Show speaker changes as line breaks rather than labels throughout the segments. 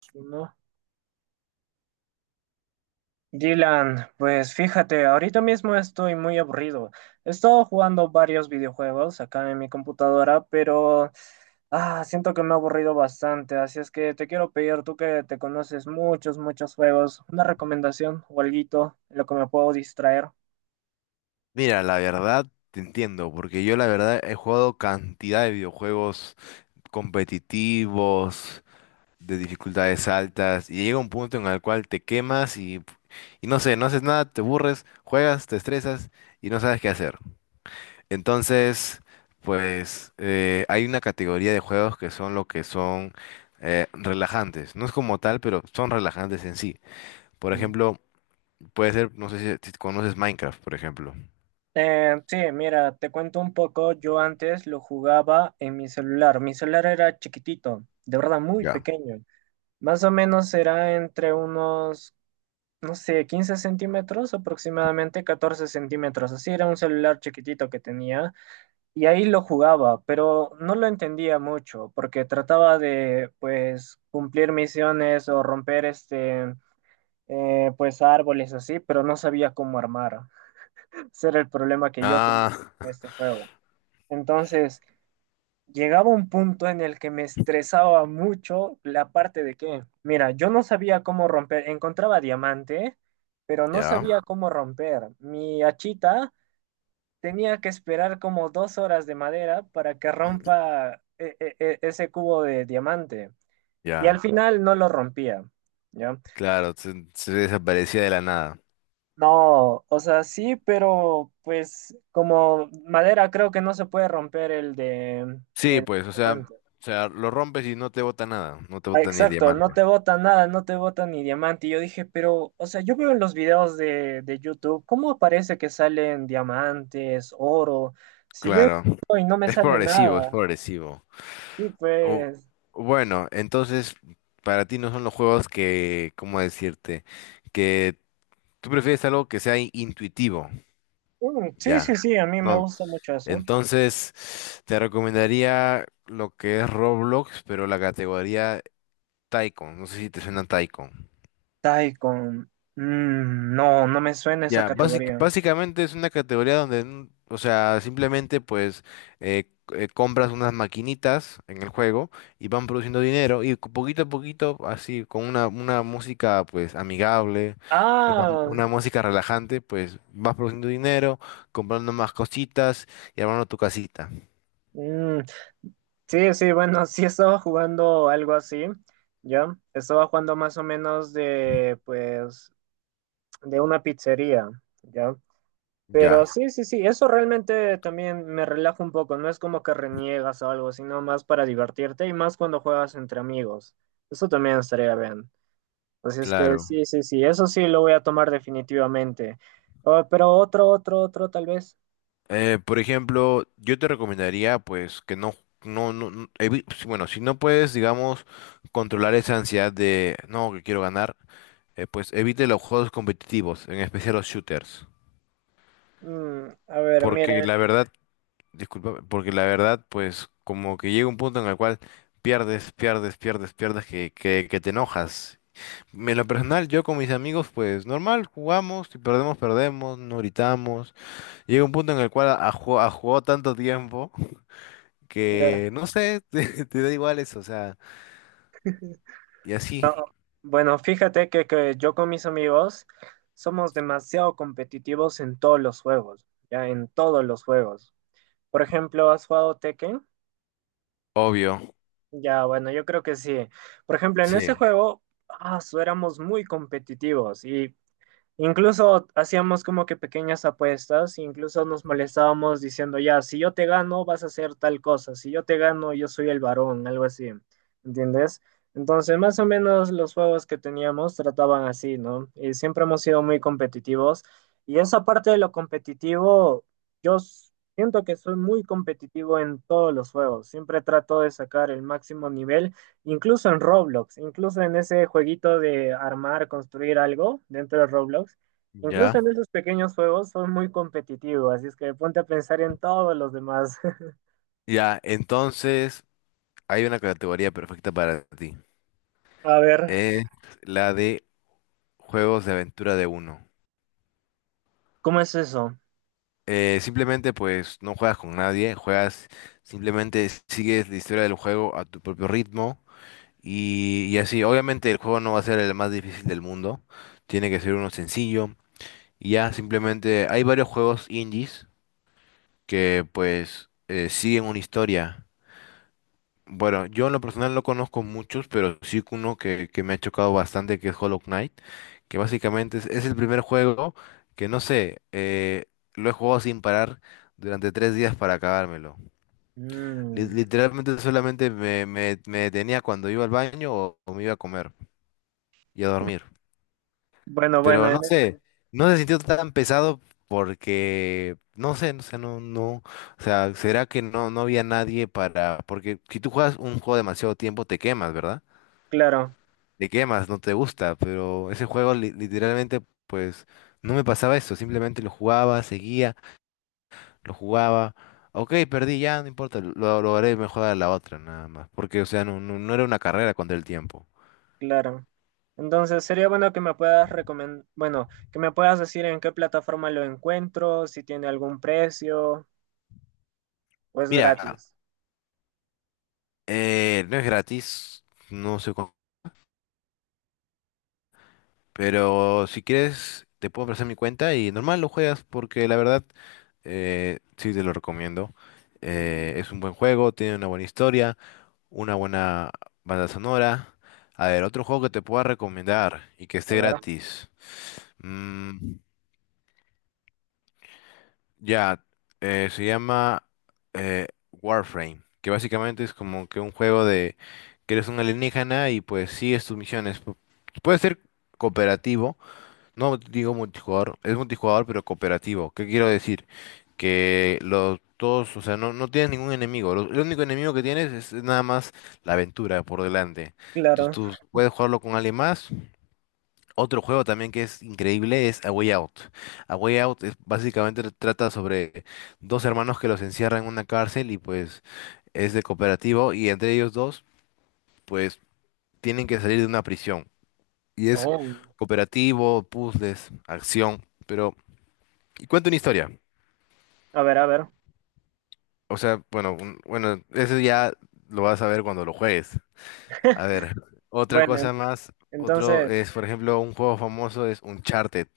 Si No. Dylan, pues fíjate, ahorita mismo estoy muy aburrido. He estado jugando varios videojuegos acá en mi computadora, pero siento que me he aburrido bastante, así es que te quiero pedir, tú que te conoces muchos, muchos juegos, una recomendación o alguito, en lo que me puedo distraer.
Mira, la verdad te entiendo, porque yo la verdad he jugado cantidad de videojuegos competitivos, de dificultades altas, y llega un punto en el cual te quemas y no sé, no haces nada, te aburres, juegas, te estresas y no sabes qué hacer. Entonces, pues hay una categoría de juegos que son lo que son relajantes. No es como tal, pero son relajantes en sí. Por
Ujú.
ejemplo, puede ser, no sé si conoces Minecraft, por ejemplo.
Sí, mira, te cuento un poco, yo antes lo jugaba en mi celular era chiquitito, de verdad muy
Ya.
pequeño, más o menos era entre unos no sé, 15 centímetros, aproximadamente 14 centímetros. Así era un celular chiquitito que tenía y ahí lo jugaba, pero no lo entendía mucho porque trataba de, pues, cumplir misiones o romper este, pues, árboles así, pero no sabía cómo armar. Ese era el problema que yo tuve
Ah.
en este juego. Entonces, llegaba un punto en el que me estresaba mucho la parte de que, mira, yo no sabía cómo romper, encontraba diamante, pero no
Ya,
sabía cómo romper. Mi hachita tenía que esperar como 2 horas de madera para que rompa ese cubo de diamante. Y al
ya,
final no lo rompía. ¿Ya?
claro, se desaparecía de la nada.
No, o sea, sí, pero pues como madera creo que no se puede romper el de
Sí,
el
pues, o
diamante.
sea, lo rompes y no te bota nada, no te
Ah,
bota ni el
exacto, no
diamante.
te botan nada, no te botan ni diamante. Y yo dije, pero, o sea, yo veo en los videos de YouTube, ¿cómo aparece que salen diamantes, oro? Si yo
Claro,
encuentro y no me
es
sale
progresivo, es
nada.
progresivo.
Sí,
O-
pues,
bueno, entonces, para ti no son los juegos que, ¿cómo decirte? Que tú prefieres algo que sea intuitivo,
mm, sí, sí,
ya.
sí, a mí me
No.
gusta mucho eso.
Entonces, te recomendaría lo que es Roblox, pero la categoría Tycoon. No sé si te suena Tycoon.
Taikon, no, no me suena esa
Ya,
categoría.
básicamente es una categoría donde, o sea, simplemente pues compras unas maquinitas en el juego y van produciendo dinero y poquito a poquito, así, con una música pues amigable,
Ah,
una música relajante, pues vas produciendo dinero, comprando más cositas y armando tu casita.
mm, sí, sí, bueno, sí estaba jugando algo así, ¿ya? Estaba jugando más o menos de, pues, de una pizzería. ¿Ya? Pero
Ya,
sí, sí, sí, eso realmente también me relaja un poco, no es como que reniegas o algo, sino más para divertirte y más cuando juegas entre amigos. Eso también estaría bien. Así es que
claro.
sí, sí, sí, eso sí lo voy a tomar definitivamente. Oh, pero otro, otro, otro tal vez.
Por ejemplo, yo te recomendaría pues que bueno, si no puedes, digamos, controlar esa ansiedad de no, que quiero ganar, pues evite los juegos competitivos, en especial los shooters.
Mm, a ver,
Porque
mira,
la verdad, disculpa, porque la verdad, pues como que llega un punto en el cual pierdes, que te enojas. En lo personal, yo con mis amigos, pues normal, jugamos, si perdemos, perdemos, no gritamos. Llega un punto en el cual ha, jugado tanto tiempo.
mira.
Que no sé, te da igual eso, o sea, y así.
Bueno, fíjate que yo con mis amigos somos demasiado competitivos en todos los juegos, ya en todos los juegos. Por ejemplo, ¿has jugado Tekken?
Obvio,
Ya, bueno, yo creo que sí. Por ejemplo, en ese
sí,
juego, éramos muy competitivos y incluso hacíamos como que pequeñas apuestas, incluso nos molestábamos diciendo, ya, si yo te gano, vas a hacer tal cosa, si yo te gano, yo soy el varón, algo así, ¿entiendes? Entonces, más o menos los juegos que teníamos trataban así, ¿no? Y siempre hemos sido muy competitivos. Y esa parte de lo competitivo, yo siento que soy muy competitivo en todos los juegos, siempre trato de sacar el máximo nivel. Incluso en Roblox, incluso en ese jueguito de armar, construir algo dentro de Roblox, incluso
ya,
en esos pequeños juegos son muy competitivos, así es que ponte a pensar en todos los demás.
ya, entonces hay una categoría perfecta para ti.
A ver,
Es la de juegos de aventura de uno.
¿cómo es eso?
Simplemente pues no juegas con nadie, juegas, simplemente sigues la historia del juego a tu propio ritmo y así. Obviamente el juego no va a ser el más difícil del mundo, tiene que ser uno sencillo y ya, simplemente hay varios juegos indies que pues siguen una historia. Bueno, yo en lo personal no conozco muchos, pero sí uno que me ha chocado bastante, que es Hollow Knight, que básicamente es el primer juego que no sé, lo he jugado sin parar durante tres días para acabármelo.
Mm,
Literalmente solamente me detenía cuando iba al baño o me iba a comer y a dormir.
bueno, bueno,
Pero no sé, no se sintió tan pesado porque, no sé, no sé, no, no, o sea, ¿será que no, no había nadie para, porque si tú juegas un juego demasiado tiempo te quemas, ¿verdad?
claro,
Te quemas, no te gusta, pero ese juego literalmente, pues, no me pasaba eso, simplemente lo jugaba, seguía, lo jugaba, ok, perdí, ya, no importa, lo haré mejor a la otra, nada más, porque, o sea, no era una carrera contra el tiempo.
claro. Entonces, sería bueno que me puedas recomendar, bueno, que me puedas decir en qué plataforma lo encuentro, si tiene algún precio o es
Mira,
gratis.
no es gratis, no sé. Pero si quieres, te puedo ofrecer mi cuenta y normal lo juegas porque la verdad sí te lo recomiendo.
Mm,
Es un buen juego, tiene una buena historia, una buena banda sonora. A ver, otro juego que te pueda recomendar y que
a
esté
ver,
gratis. Mm, ya, se llama Warframe, que básicamente es como que un juego de que eres un alienígena y pues sigues tus misiones. Puede ser cooperativo. No digo multijugador, es multijugador pero cooperativo. ¿Qué quiero decir? Que los todos, o sea, no tienes ningún enemigo. El único enemigo que tienes es nada más la aventura por delante.
claro.
Tú puedes jugarlo con alguien más. Otro juego también que es increíble es A Way Out. A Way Out es, básicamente trata sobre dos hermanos que los encierran en una cárcel y pues es de cooperativo y entre ellos dos pues tienen que salir de una prisión. Y es
Oh,
cooperativo, puzzles, acción, pero... Y cuenta una historia.
a ver, a ver.
O sea, bueno, bueno, eso ya lo vas a ver cuando lo juegues. A ver, otra
Bueno,
cosa más, otro
entonces,
es, por ejemplo, un juego famoso es Uncharted.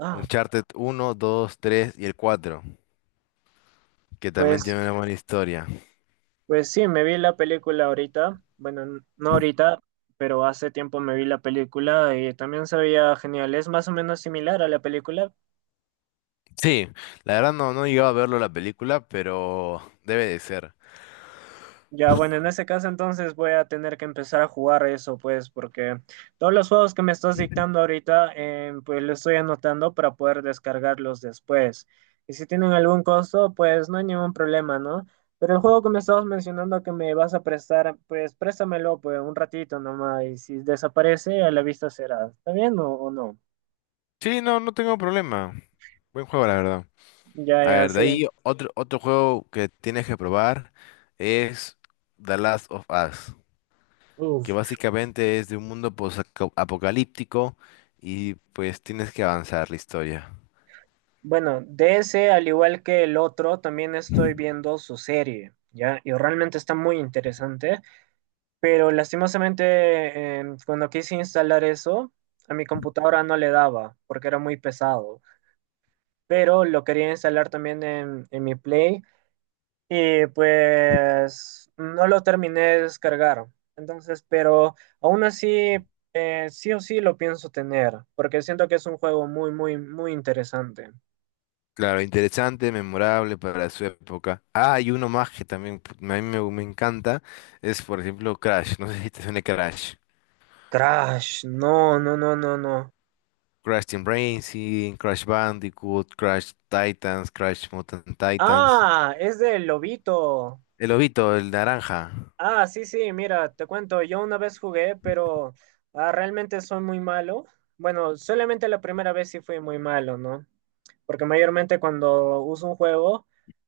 ah,
Uncharted uno, 2, 3 y el 4, que también
pues,
tiene una buena historia.
pues sí, me vi la película ahorita. Bueno, no ahorita, pero hace tiempo me vi la película y también se veía genial. Es más o menos similar a la película.
Sí, la verdad no, no he llegado a verlo la película, pero debe de ser.
Ya, bueno, en ese caso entonces voy a tener que empezar a jugar eso, pues, porque todos los juegos que me estás dictando ahorita, pues los estoy anotando para poder descargarlos después. Y si tienen algún costo, pues no hay ningún problema, ¿no? Pero el juego que me estabas mencionando que me vas a prestar, pues préstamelo, pues, un ratito nomás, y si desaparece, a la vista será. ¿Está bien o no?
Sí, no, no tengo problema. Buen juego, la verdad.
Ya,
A
ya,
ver, de
sí.
ahí otro, otro juego que tienes que probar es The Last of Us. Que
Uf.
básicamente es de un mundo apocalíptico y pues tienes que avanzar la historia.
Bueno, de ese, al igual que el otro, también estoy viendo su serie, ¿ya? Y realmente está muy interesante, pero lastimosamente cuando quise instalar eso, a mi computadora no le daba porque era muy pesado, pero lo quería instalar también en mi Play y pues no lo terminé de descargar. Entonces, pero aún así, sí o sí lo pienso tener, porque siento que es un juego muy, muy, muy interesante.
Claro, interesante, memorable para su época. Ah, hay uno más que también a mí me encanta es, por ejemplo, Crash. No sé si te suena Crash.
Crash, no, no, no, no, no.
Crash Team Racing, Crash Bandicoot, Crash Titans, Crash Mutant Titans.
Ah, es del Lobito.
El lobito, el naranja.
Ah, sí, sí, mira, te cuento, yo una vez jugué, pero realmente soy muy malo. Bueno, solamente la primera vez sí fui muy malo, ¿no? Porque mayormente cuando uso un juego,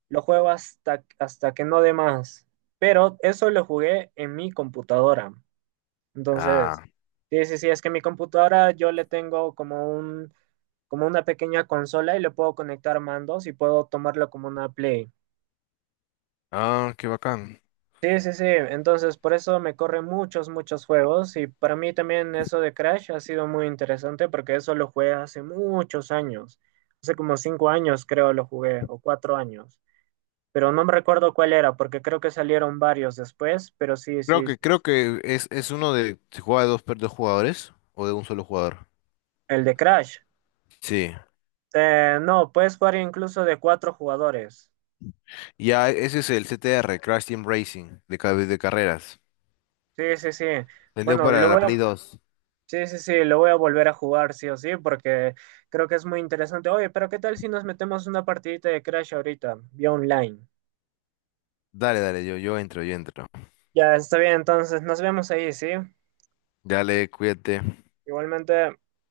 lo juego hasta que no dé más. Pero eso lo jugué en mi computadora. Entonces,
Ah,
sí, sí, sí, es que mi computadora yo le tengo como una pequeña consola y le puedo conectar mandos y puedo tomarlo como una Play.
ah, qué bacán.
Sí, sí, sí. Entonces, por eso me corre muchos, muchos juegos. Y para mí también eso de Crash ha sido muy interesante porque eso lo jugué hace muchos años. Hace como 5 años creo lo jugué, o 4 años. Pero no me recuerdo cuál era porque creo que salieron varios después. Pero sí, sí,
Creo que es uno de... ¿Se juega de dos, dos jugadores o de un solo jugador?
el de Crash.
Sí.
No, puedes jugar incluso de 4 jugadores.
Ya, ese es el CTR, Crash Team Racing, de, de carreras.
Sí, sí, sí.
Vendió
Bueno,
para la Play
luego.
2.
Sí, sí, sí, lo voy a volver a jugar, sí o sí, porque creo que es muy interesante. Oye, pero ¿qué tal si nos metemos una partidita de Crash ahorita, vía online?
Dale, dale, yo entro, yo entro.
Ya, está bien, entonces nos vemos ahí, ¿sí?
Dale, cuídate.
Igualmente.